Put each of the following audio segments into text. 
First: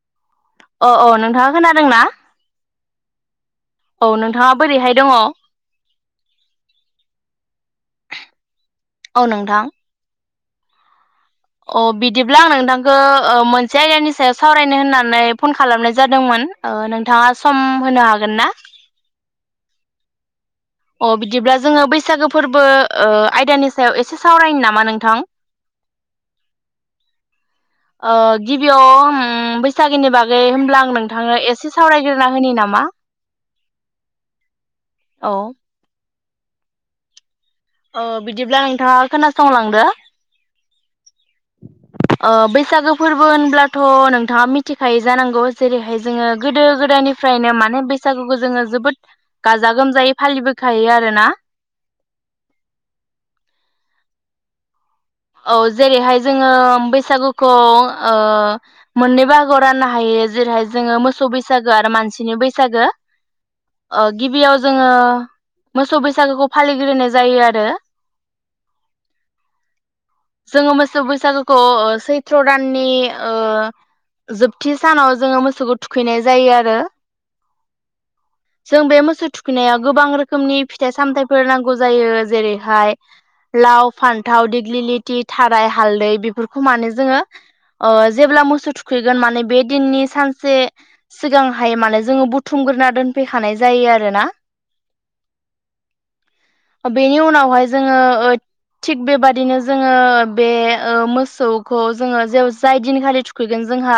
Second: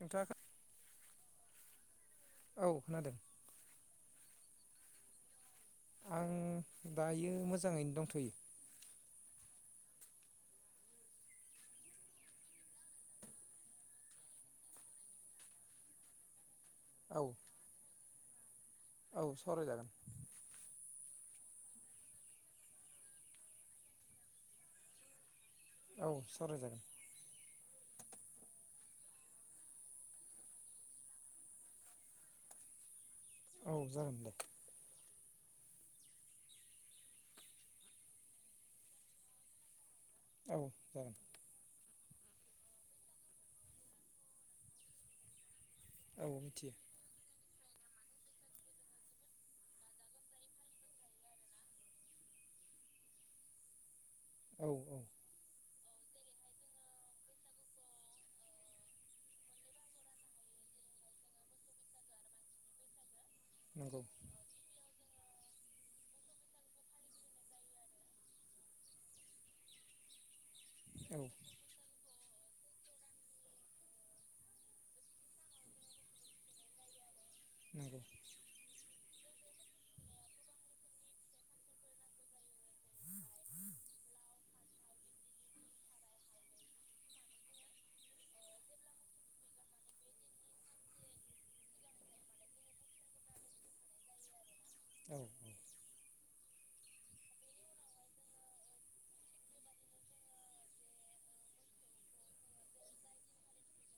नोंथां अ अ नोंथाङा खोनादोंना? औ खोनादों। औ नोंथाङा बोरैहाय दङ? आं दायो मोजाङैनो दंथ'यो। औ नोंथां। अ बिदिब्ला आं नोंथांखो ओ मोनसे आयदानि सायाव सावरायनो होननानै फन खालामनाय जादोंमोन। ओ औ नोंथाङा सम होनो हागोन हागोन ना? सावराय जागोन। अ बिदिब्ला जोङो बैसागो फोरबो ओ आयदानि सायाव एसे सावरायनो नामा नोंथां? औ सावराय जागोन। ओ गिबियाव उम बैसागोनि बागै होमब्ला आं नोंथांनो एसे सावरायग्रोना होनि नामा? औ जागोन दे। औ। ओ बिदिब्लां नोंथाङा खोनासंलांदो। औ जागोन ओ बैसागो फोरबो होनब्लाथ' नोंथाङा मिथिखायो जानांगौ। जेरैहाय औ जोङो मिथियो गोदो-गोदायनिफ्रायनो माने। माने बैसागुखौ जोङो जोबोद गाजा गोमजायै फालिबोखायो आरोना औ औ। औ जेरैहाय जोङो बैसागुखौ ओ मोननै बाहागोआव राननो हायो। जेरैहाय जोङो मोसौ बैसागो आरो मानसिनि बैसागो नंगौ ओ गिबियाव जोङो मोसौ बैसागोखौ फालिग्रोनाय जायो आरो जोङो मोसौ औ बैसागोखौ ओ सै सैत्र दाननि ओ जोबथि सानाव जोङो मोसौखौ थुखैनाय जायो आरो। नंगौ जों बे मोसौ थु खै नाया गोबां रोखोमनि फिथाइ सामथाइफोर नांगौ जायो। जेरैहाय लाव, फान्थाव, दिग्लि खुथि, थाराय, हालदै बेफोरखौ माने जोङो जेब्ला मोसौ थुखैगोन माने बे दिननि सानसे सिगांहाय माने जोङो बुथुमग्रोना दोनफैखानाय जायो आरोना। औ। बेनि उनावहाय जोङो ओ थिग बेबादिनो जोङो बे ओ मोसौखौ जोङो जे जाय दिनखालि थुखैगोन जोंहा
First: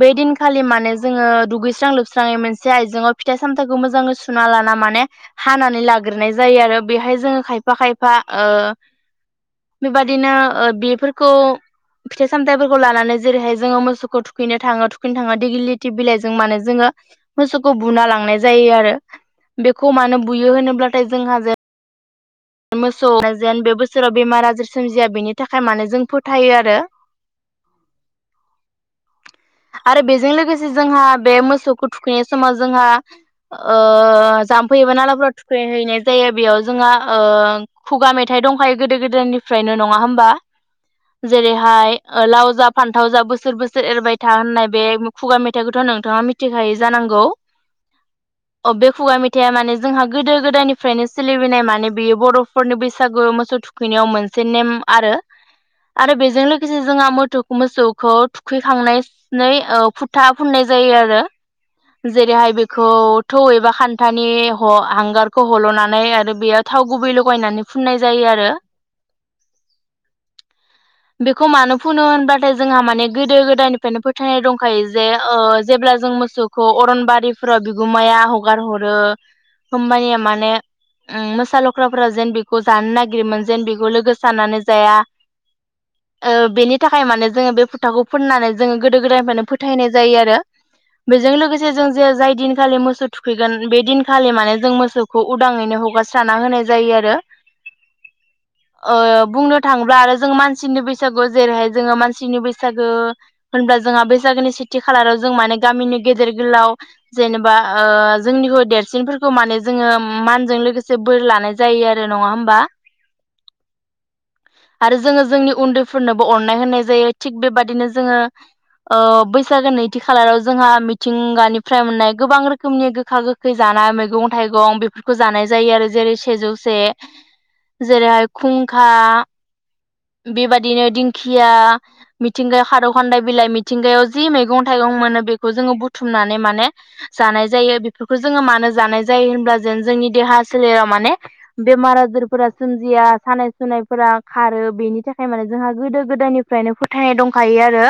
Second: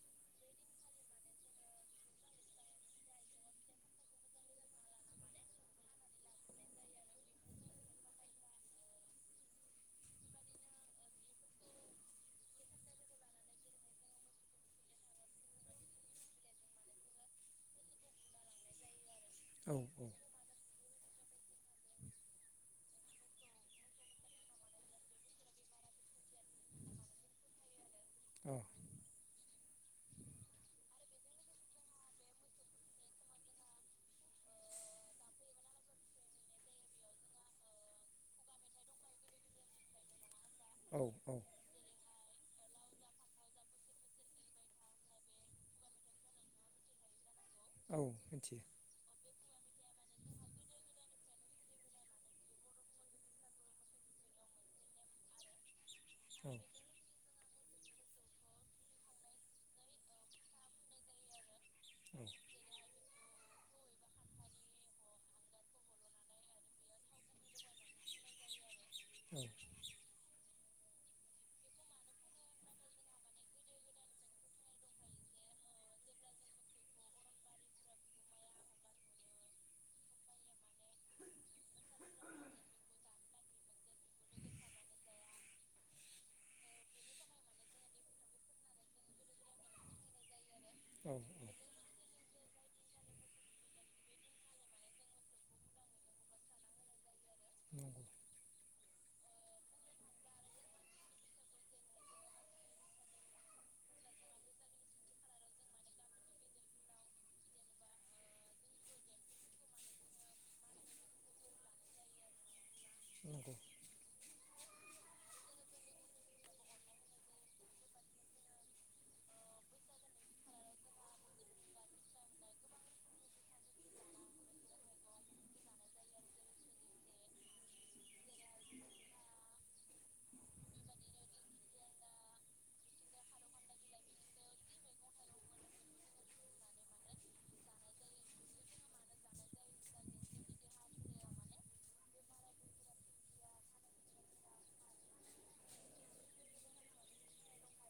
बे दिनखालि माने जोङो दुगैस्रां लोबस्राङै मोनसे आइजेंआव फिथाइ-सामथाइखौ मोजाङै सुना लाना माने हानानै लाग्रोनाय जायो। आरो बेहाय जोङो खायफा खायफा ओ बेबदिनो बेफोरखौ फिथाइ सामथायाइफोरखौ लानानै जेरैहाय जोङो मोसौखौ थुखैनो थाङो थुखैनो थांना दिगिलिथि बिलाइजों माने जोङो मोसौखौ बुना लांनाय जायो आरो। औ बेखौ मानो बुयो होनोब्लाथाय जोंहा जे मोसौ जेन बे बोसोराव बेमार आजार सोमजिया बेनि थाखाय माने जों फोथायो आरो औ। आरो बेजों लोगोसे जोंहा बे मोसौखौ थुखैनाय समाव जोंहा ओ जाम्फै एबा नालाफोराव थुखैहैनाय जायो बेयाव जोंहा ओ खुगा मेथाइ दंखायो गोदो-गोदायनिफ्रायनो नङा होमबा? अ औ जेरैहाय लाव जाब फान्थाव जा बोसोर बोसोर एरबाय था होननाय बे खुगा मेथाइखौथ' नोंथाङा मिथिखायो जानांगौ। औ मिथियो औ बे खुगा मेथाइया माने जोंहा गोदो-गोदायनिफ्रायनो सोलिबोनाय माने बेयो बर'फोरनि बैसागो मोसौ थुखैनायाव मोनसे नेम आरो आरो बेजों लोगोसे जोंहा मोसौ मोसौखौ थुखैखांनायनि फुथा फुननाय जायो आरो जेरैहाय बेखौ थौ एबा खान्थानि हांगारखौ हल'नानै आरो बेयाव थाव गुबै लगायनानै फुननाय जायो आरो औ बेखौ मानो फुनो होनबाथाय जोंहा माने गोदो गोदायनिफ्रायनो फोथायनाय दंखायो जे जेब्ला जों मोसौखौ अरनबारिफोराव बिगुमाया हगार हरो होमबानिया माने उम मोसा लख्राफोरा जेन बेखौ जानो नागिरोमोन जेन बेखौ लोगो सानानानै जाया बेनि थाखाय माने जोङो बे फोथाखौ फोननानै जोङो गोदो गोदायनिफ्रायनो फोथायनाय जायो आरो बेजों लोगोसे जों जे जाय दिन खालि मोसौ थुखैगोन बे दिनखालि माने जों मोसौखौ उदाङैनो हगारस्राना होनाय जायो आरो नंगौ ओ बुंनो थाङोब्ला आरो जों मान सिनि बैसागु जेरैहाय जोङो मानसिनि बैसागो होनब्ला जोंहा बैसागोनि सेथि खालाराव जों माने गामिनि गेदेर गोलाव जेनेबा ओ जोंनि ह देरसिनफोरखौ माने जोङो मानजों लोगोसे बोर लानाय जायो आरो नङा होमबा [inaudible] आरो जोङो जोंनि उन्दैफोरनोबो अननाय होननाय जायो थिग बेबादिनो जोङो ओ बैसागो नैथि खालाराव जोंहा मिथिंगानिफ्राय मोननाय गोबां रोखोमनि गोखा गोखै जानाय मैगं थाइगं बेफोरखौ जानाय जायो आरो जेरै सेजौसे जेरैहाय खुंखा बेबायदिनो दिंखिया मिथिंगायाव खारौ खान्दाय बिलाइ मिथिंगायाव जि मैगं थाइगं मोनो बेखौ जोङो बुथुमनानै माने जानाय जायो बेफोरखौ जोङो मानो जानाय जायो होनब्ला जेन जोंनि देहा सोलेराव माने बेमार आजारफोरा सोमजिया सानाय सुनायफोरा खारो बेनि थाखाय माने जोंहा गोदो गोदायनिफ्रायनो फोथायनाय दंखायो आरो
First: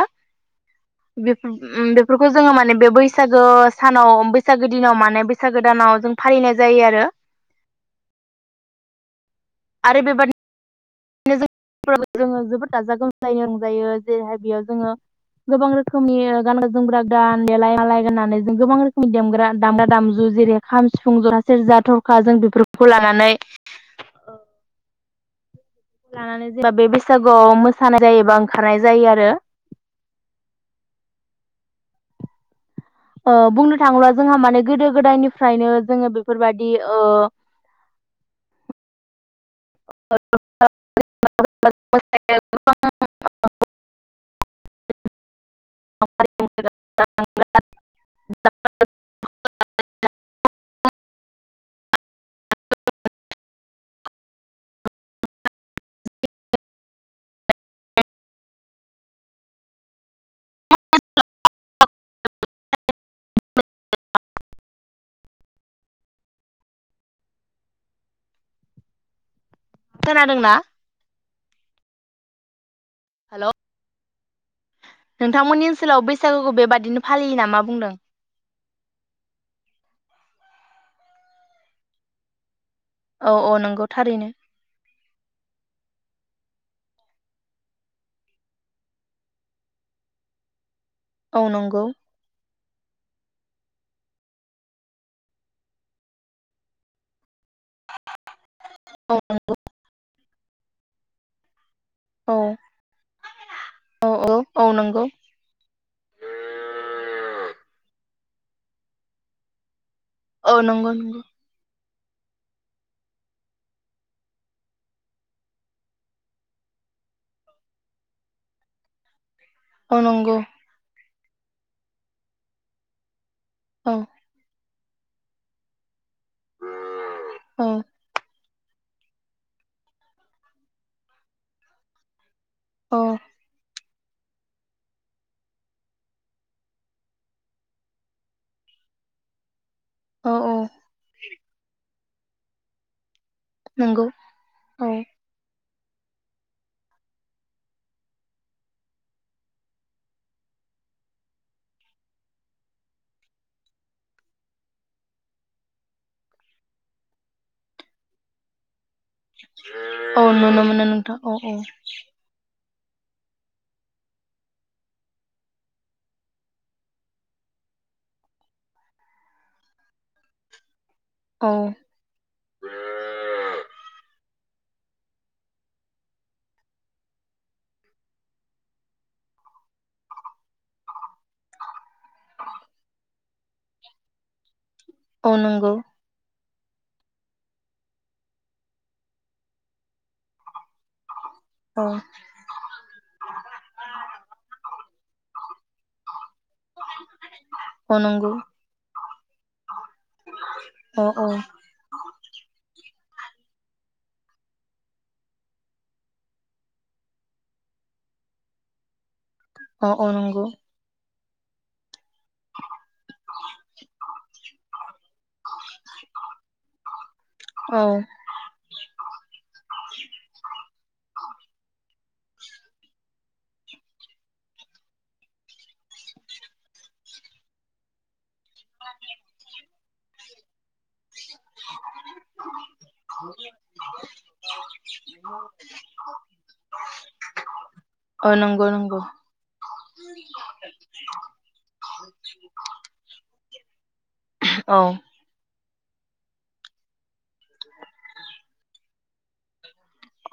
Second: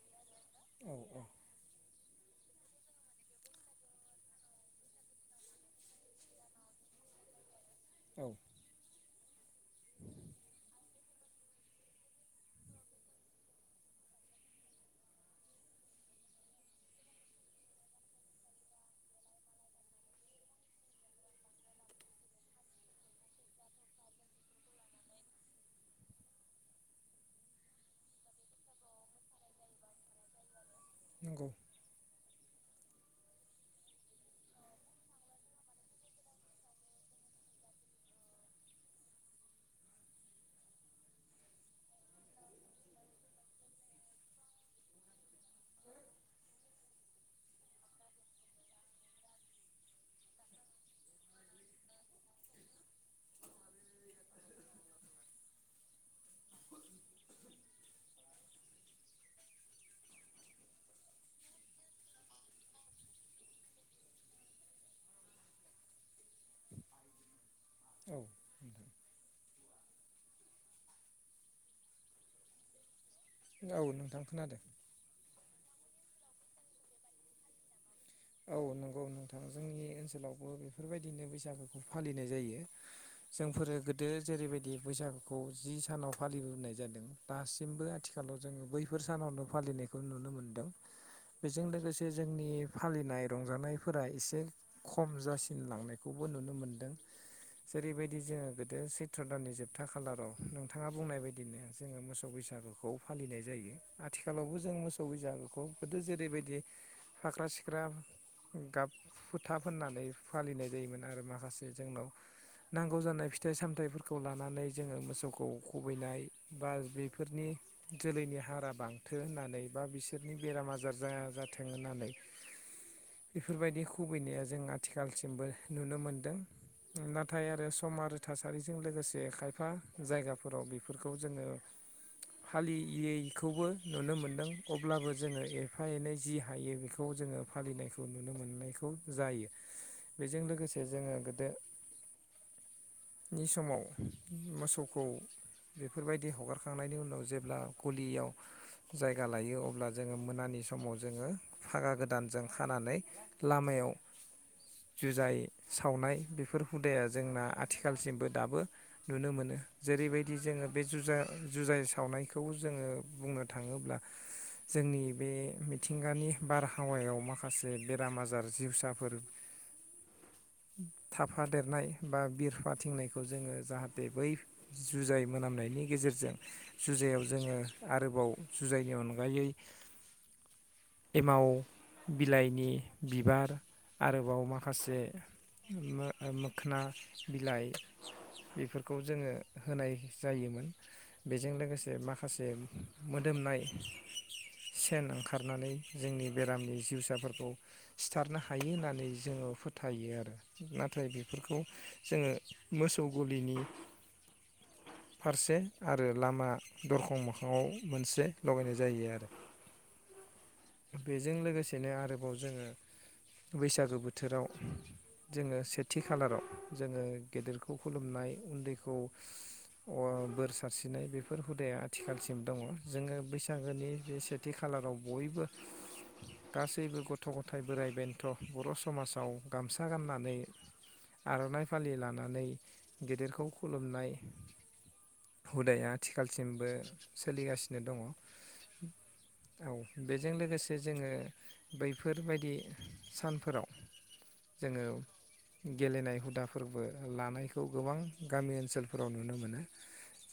औ औ बेफोर उम बे फोरखौ जोङो माने बे बैसागो सानाव बैसागो दिनाव माने बैसागो दानाव जों फालिनाय जायो आरो औ आरो बेबादि [inaudible] जोङो जोबोद गाजा गोमजायैनो रंजायो जेरैहाय बेयाव जोङो गोबां रोखोमनि गानग्रा जोमग्रा गान देलाय मालाय गाननानै जों गोबां रोखोमनि देग्रा दामग्रा दामजु जेरै खाम सिफुं जथा सेरजा थरखा जों बेफोरखौ लानानै ओ लानानै जेनेबा बे बैसागुआव मोसानाय जायोबा ओंखारनाय जायो आरो नोंगौ ओ बुंनो थाङोब्ला जोंहा माने गोदो गोदायनिफ्रायनो जोङो बेफोरबायदि ओ [inaudible] [inaudible] औ खोनादोंना हेल' औ नोंथां खोनादों सोलाव बैसागोखौ बेबादिनो फालियो ना मा बुंदों औ नंगौ नोंथां जोंनि ओनसोलावबो बेफोरबायदिनो बैसागुखौ फालिनाय जायो औ औ जोंफोरो नंगौ गोदो थारैनो जेरैबायदि बैसागुखौ जि सानाव फालिबोनाय जादों दासिमबो आथिखालाव जोङो बैफोर सानावनो फालिनायखौ नुनो मोनदों औ बेजों नंगौ लोगोसे जोंनि फालिनाय रंजानायफोरा एसे खम जासिनलांनायखौबो नुनो मोनदों जेरैबाय दि जोङो गोदो औ सैथ्र' दाननि जोबथा खालाराव नों थाङा बुंनाय बायदिनो जोङो मोसौ औ बैसागुखौ फालिनाय जायो औ औ आथिखालावबो औ जों नंगौ मोसौ बैसागुखौ गोदो जेरैबायदि फाख्रा सि गाब फुथा फोननानै औ फालिनाय नंगौ जायोमोन आरो नंगौ माखासे जोंनाव नांगौ जानाय फिथाइ सामथायाइफोरखौ लानानै जोङो मोसौखौ खुबैनाय बा बैफोरनि जोलैनि हारा बांथो होनना नैबा औ नंगौ बिसोरनि बेराम आजार जाया जाथों होननानै बेफोरबायदि औ खुबैनाया जों आ खालसिमबो नुनो मोन दों नाथाय औ आरो सम आरो थासा हारिजों लोगोसे खायफा जायगाफोराव बिफोरखौ जोङो औ फालियैखौबो नुनो मोनदों अब्लाबो जोङो एफा एनै जि हायो बेख खौ जोङो फालिनायखौ नुनो मोननायखौ जायो। औ बेजों औ लोगोसे जोङो गोदो नि समाव नंगौ औ मोसौखौ बेफोरबायदि हगारखांनायनि उनाव जेब्ला गलियाव जायगा लायो अब्ला जोङो मोनानि समाव जोङो फागा गोदानजों खानानै लामायाव जुजाय सावनाय बेफोर हुदाया जोंना आथिखालसिमबो दाबो नुनो मोनो औ जेरैबायदि नुनो जोङो बे मोनो जुजा नोंथां औ औ जुजाय सावनायखौ जोङो बुंनो थाङोब्ला जोंनि बे मिथिंगानि बारहावायाव माखासे बेराम आजार जिउसाफोर थाफा औ देरनाय बा बिरफाथिंनायखौ जोङो जाहाथे बै जुजाय मोनामनायनि गेजेरजों जुजायाव जोङो आरोबाव जुजायनि अनगायै एमाव बिलाइनि बिबार आरोबाव मा खासे औ नंगौ मो ओमो खोना बिलाइ बिफोरखौ जोङो होनाय जायोमोन। बेजों औ लोगोसे माखासे मोदोमनाय सेन ओंखारनानै जोंनि बेरामनि जिउसाफोरखौ औ नंगौ सिथारनो हायो होननानै जोङो फोथायो आरो औ नाथाय औ बेफोरखौ जोङो मोसौ गलिनि फारसे आरो लामा दरखं मोखाङाव मोनसे लगायनाय जायो आरो। अ अ नंगौ। बेजों लोगोसेनो आरो बाव जोङो बैसागो बोथोराव जोङो सेथि खालाराव जोङो गेदेरखौ औ खुलुमनाय उन्दैखौ अ बोर सारस्रिनाय बेफोर हुदाया थिखालसिम दङ जोङो बैसागोनि बे सेथि खालाराव बयबो गासैबो गथ' गथाय बोराइ बेन्थ' बर' समाजाव गामसा गाननानै आर'नाइ फालि लानानै गेदिरखौ खुलुमनाय हुदाया आथिखालसिमबो सोलिगासिनो दङ औ नंगौ नंगौ जों लोगोसे जोङो बैफोरबायदि सानफोराव औ जोङो गेलेनाय हुदाफोरबो लानायखौ गोबां गामि ओनसोलफोराव नुनो मोनो।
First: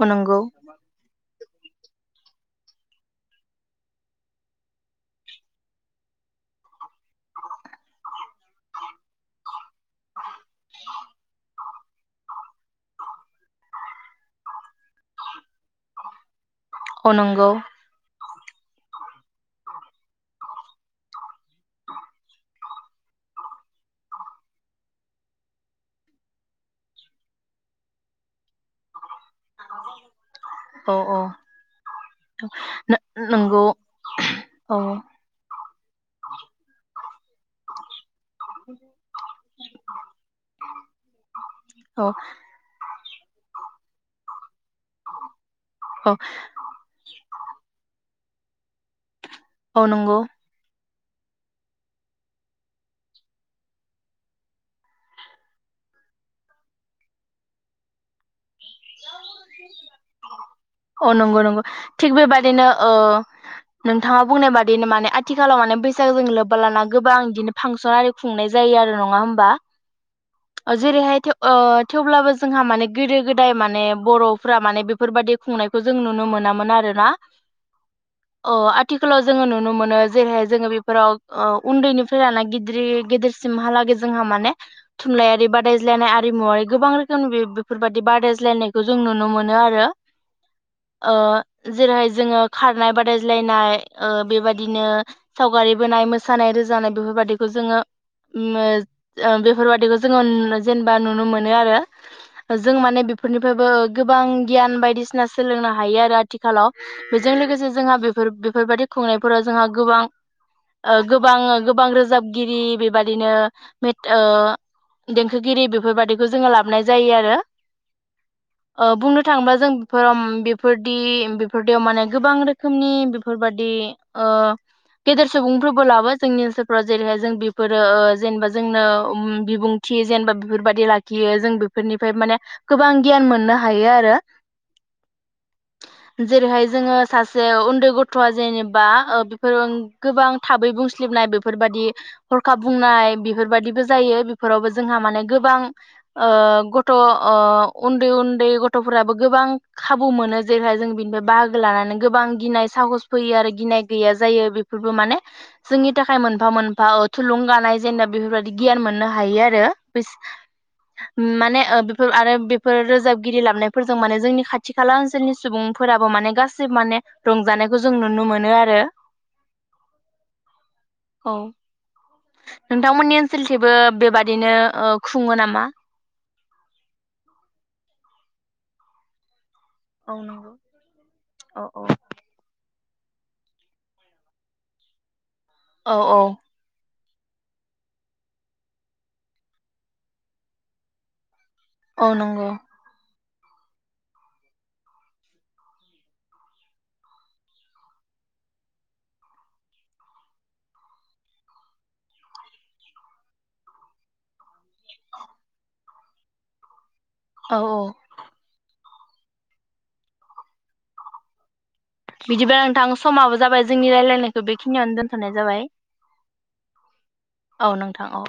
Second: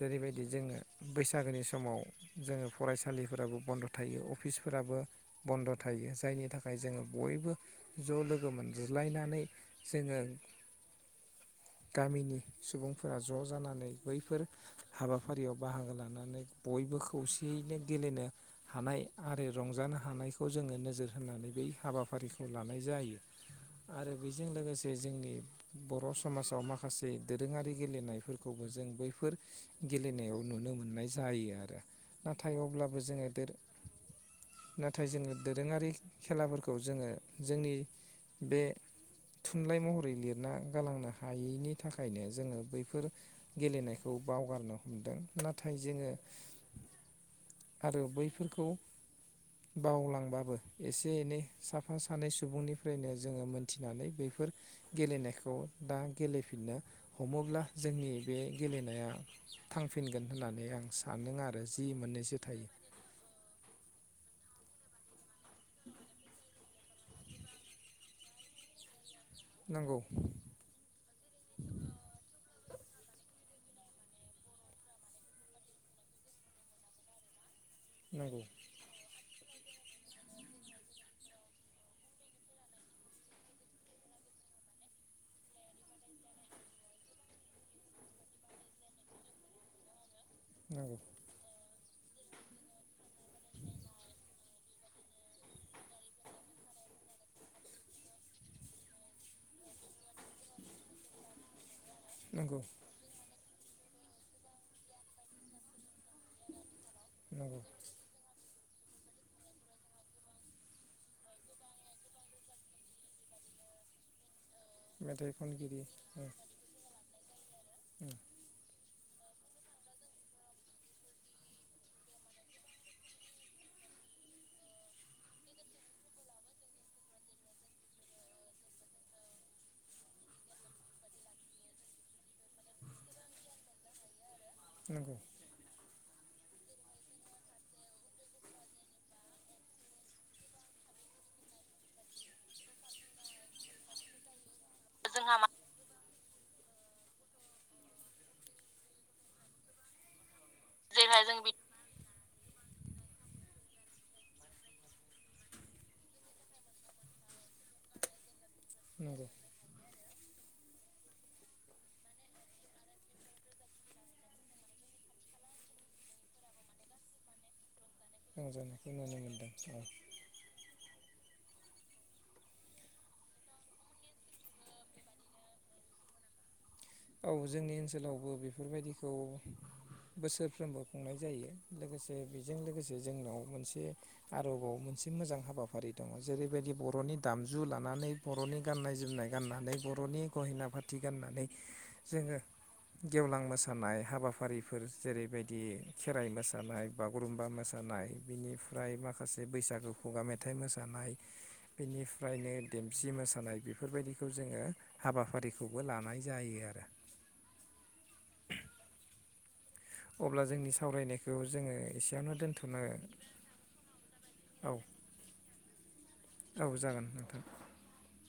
औ नंगौ जोङो बैसाग बैसागोनि समाव जोङो फरायसालिफोराबो बन्द' थायो। अफिसफोराबो बन्द' थायो जायनि थाखाय जोङो बयबो ज' लोगो मोनज्लायनानै जोङो गामिनि सुबुंफोरा ज' जानानै बैफोर हाबाफारियाव बाहागो लानानै बयबो औ नंगौ खौसेयैनो गेलेनो हानाय आरो रंजानो हानायखौ जोङो नोजोर होनानै बै हाबाफारिखौ लानाय जायो आरो बेजों लोगोसे जोंनि बर' समाजाव माखासे दोरोङारि गेलेनायफोरखौबो जों बैफोर गेलेनायाव नुनो औ मोननाय जायो आरो नाथाय अब्लाबो जोङो दोरोङारि नंगौ औ नाथाय जोङो दोरोङारि खेलाफोरखौ जों आङो जोंनि बे थुनलाइ महरै लिरना गालांनो हायैनि थाखायनो जोङो बैफोर गेलेनायखौ बावगारनो हमदों नाथाय नाथाय औ जोङो आरो बै खौ औ नंगौ बावलांबाबो एसे एनै साफा सानै सुबुंनिफ्रायनो जोङो मोनथिनानै बैफोर गेलेनायखौ दा गेलेफिननो हमोब्ला जोंनि बे गेलेनाया थांफिनगोन होननानै आं औ सानो नंगौ नंगौ आरो जि थिग मोननैसो थायो। बेबादिनो ओ नोंथाङा बुंनाय बादिनो माने आथिखालाव माने बैसागो जों लोबबा लाना गोबां बिदिनो फांसन आरि खुंनाय जायो आरो नङा होन बा नंगौ जेरैहाय थेव ओ थेवब्लाबो जोंहा माने गोदो गोद दाय माने बर'फोरा माने बेफोरबादि खुंनायखौ जों नुनो मोनामोन आरो ना। नंगौ अ आथिखालाव जोङो नुनो। नुनो मोनो जेरैहाय जोङो बेफोराव ओ उन्दैनिफ्राय ला गिदरै गेदिरसिमहा लागै जोंहा माने थुनलाइारि बादायज्लायनाय आरिमुवारि गोबां रोखोमनि बे बेफोर बाय दि बारदायज्लायनायखौ जों नुनो मोनो आरो नंगौ ओ जेरैहाय जोङो खारनाय बादायज्लायनाय ओ बेबादिनो सावगारि बोनाय मोसानाय रोजाबनाय बेफोरबादिखौ जोङो उम बेफोरबादिखौ जोङो जेनेबा नुनो मोनो आरो। नंगौ जों माने बेफोरनिफ्रायबो गोबां गियान बायदिसिना सोलोंनो हायो आरो आथिखालाव। बेजों नंगौ लोगोसे जोंहा बेफोर बेफोरबादि खुंनायफोराव जोंहा गोबां ओ गोबां गोबां रोजाबगिरि बेबादिनो मेथ ओ मेथाइ देंखोगिरि खनगिरि बेफोरबायादिखौ उम जोङो लाबोनाय जायो आरो उम ओ बुंनो थाङोबा जों बेफोराव बेफोरदि बेफोरदियाव माने गोबां रोखोमनि बेफोरबादि ओ गेदेर सुबुंफोरबो लाबो जोंनि ओनसोलफोराव जेरैहाय जों बेफोरो ओ जेनेबा जोंनो उम बिबुंथि जेनेबा बेफोरबाददि लाखियो जों बेफोरनिफ्राय माने गोबां गियान मोननो हायो आरो। नंगौ जेरैहाय जोङो सासे उन्दै गथ'आ जेनेबा ओ बेफोर गोबां थाबै बुंस्लिबनाय बेफोरबादि हरखाब बुंनाय बेफोरबादिबो जायो बेफोरावबो जोंहा माने गोबां ओ गथ' अ उन्दै उन्दै गथ'फोराबो गोबां खाबु मोनो जेरैहाय। जों बिनिफ्राय बाहागो लानानै गोबां गिनाय साहस फैयो आरो गिनाय गैया जायो बेफोरबो माने जोंनि थाखाय मोनफा मोनफा थुलुंगानाय जेने बेफोरबादि गियान मोननो नंगौ हायो आरो [unintelligible] माने ओ आरो बेफोर रोजाबगिरि लाबायफोरजों माने जोंनि खाथि खाला ओनसोलनि सुबुंफोराबो माने गाससिबो माने रंजानो रंजानायखौ नुनो मोन्दों औ। औ। नोंथांमोननि ओनसोलथिंबो बेबादिनो खुङो नामा? औ जोंनि ओनसोलावबो बेफोरबायदिखौ औ नंगौ बोसोरफ्रोमबो खुंनाय जायो औ औ लोगोसे बेजों लोगोसे जोंनाव मोनसे आरोबाव मोनसे मोजां हाबा हाबाफारि औ दङ औ जेरैबायदि बर'नि दामजु लानानै बर'नि गाननाय जोमनाय गाननानै बर'नि गहिना फाथि गाननानै औ जोङो नंगौ गेवलां मोसानाय हाबाफारिफोर जेरैबायदि खेराइ मोसानाय बागुरुम्बा मोसानाय बेनिफ्राय माखासे बैसागु खुगा मेथाइ मोसानाय बेनिफ्रायनो देमसि मोसानाय बेफोरबायदिखौ जोङो हाबाफारिखौबो लानाय जायो आरो औ अब्ला जोंनि सावरायनायखौ जोङो एसेयावनो बिदिबा दोनथ'नो नोंथां समाबो जाबाय जोंनि रायलायनायखौ औ बेखिनियावनो दोनथ'नाय जाबायझ औ जागोन नोंथां औ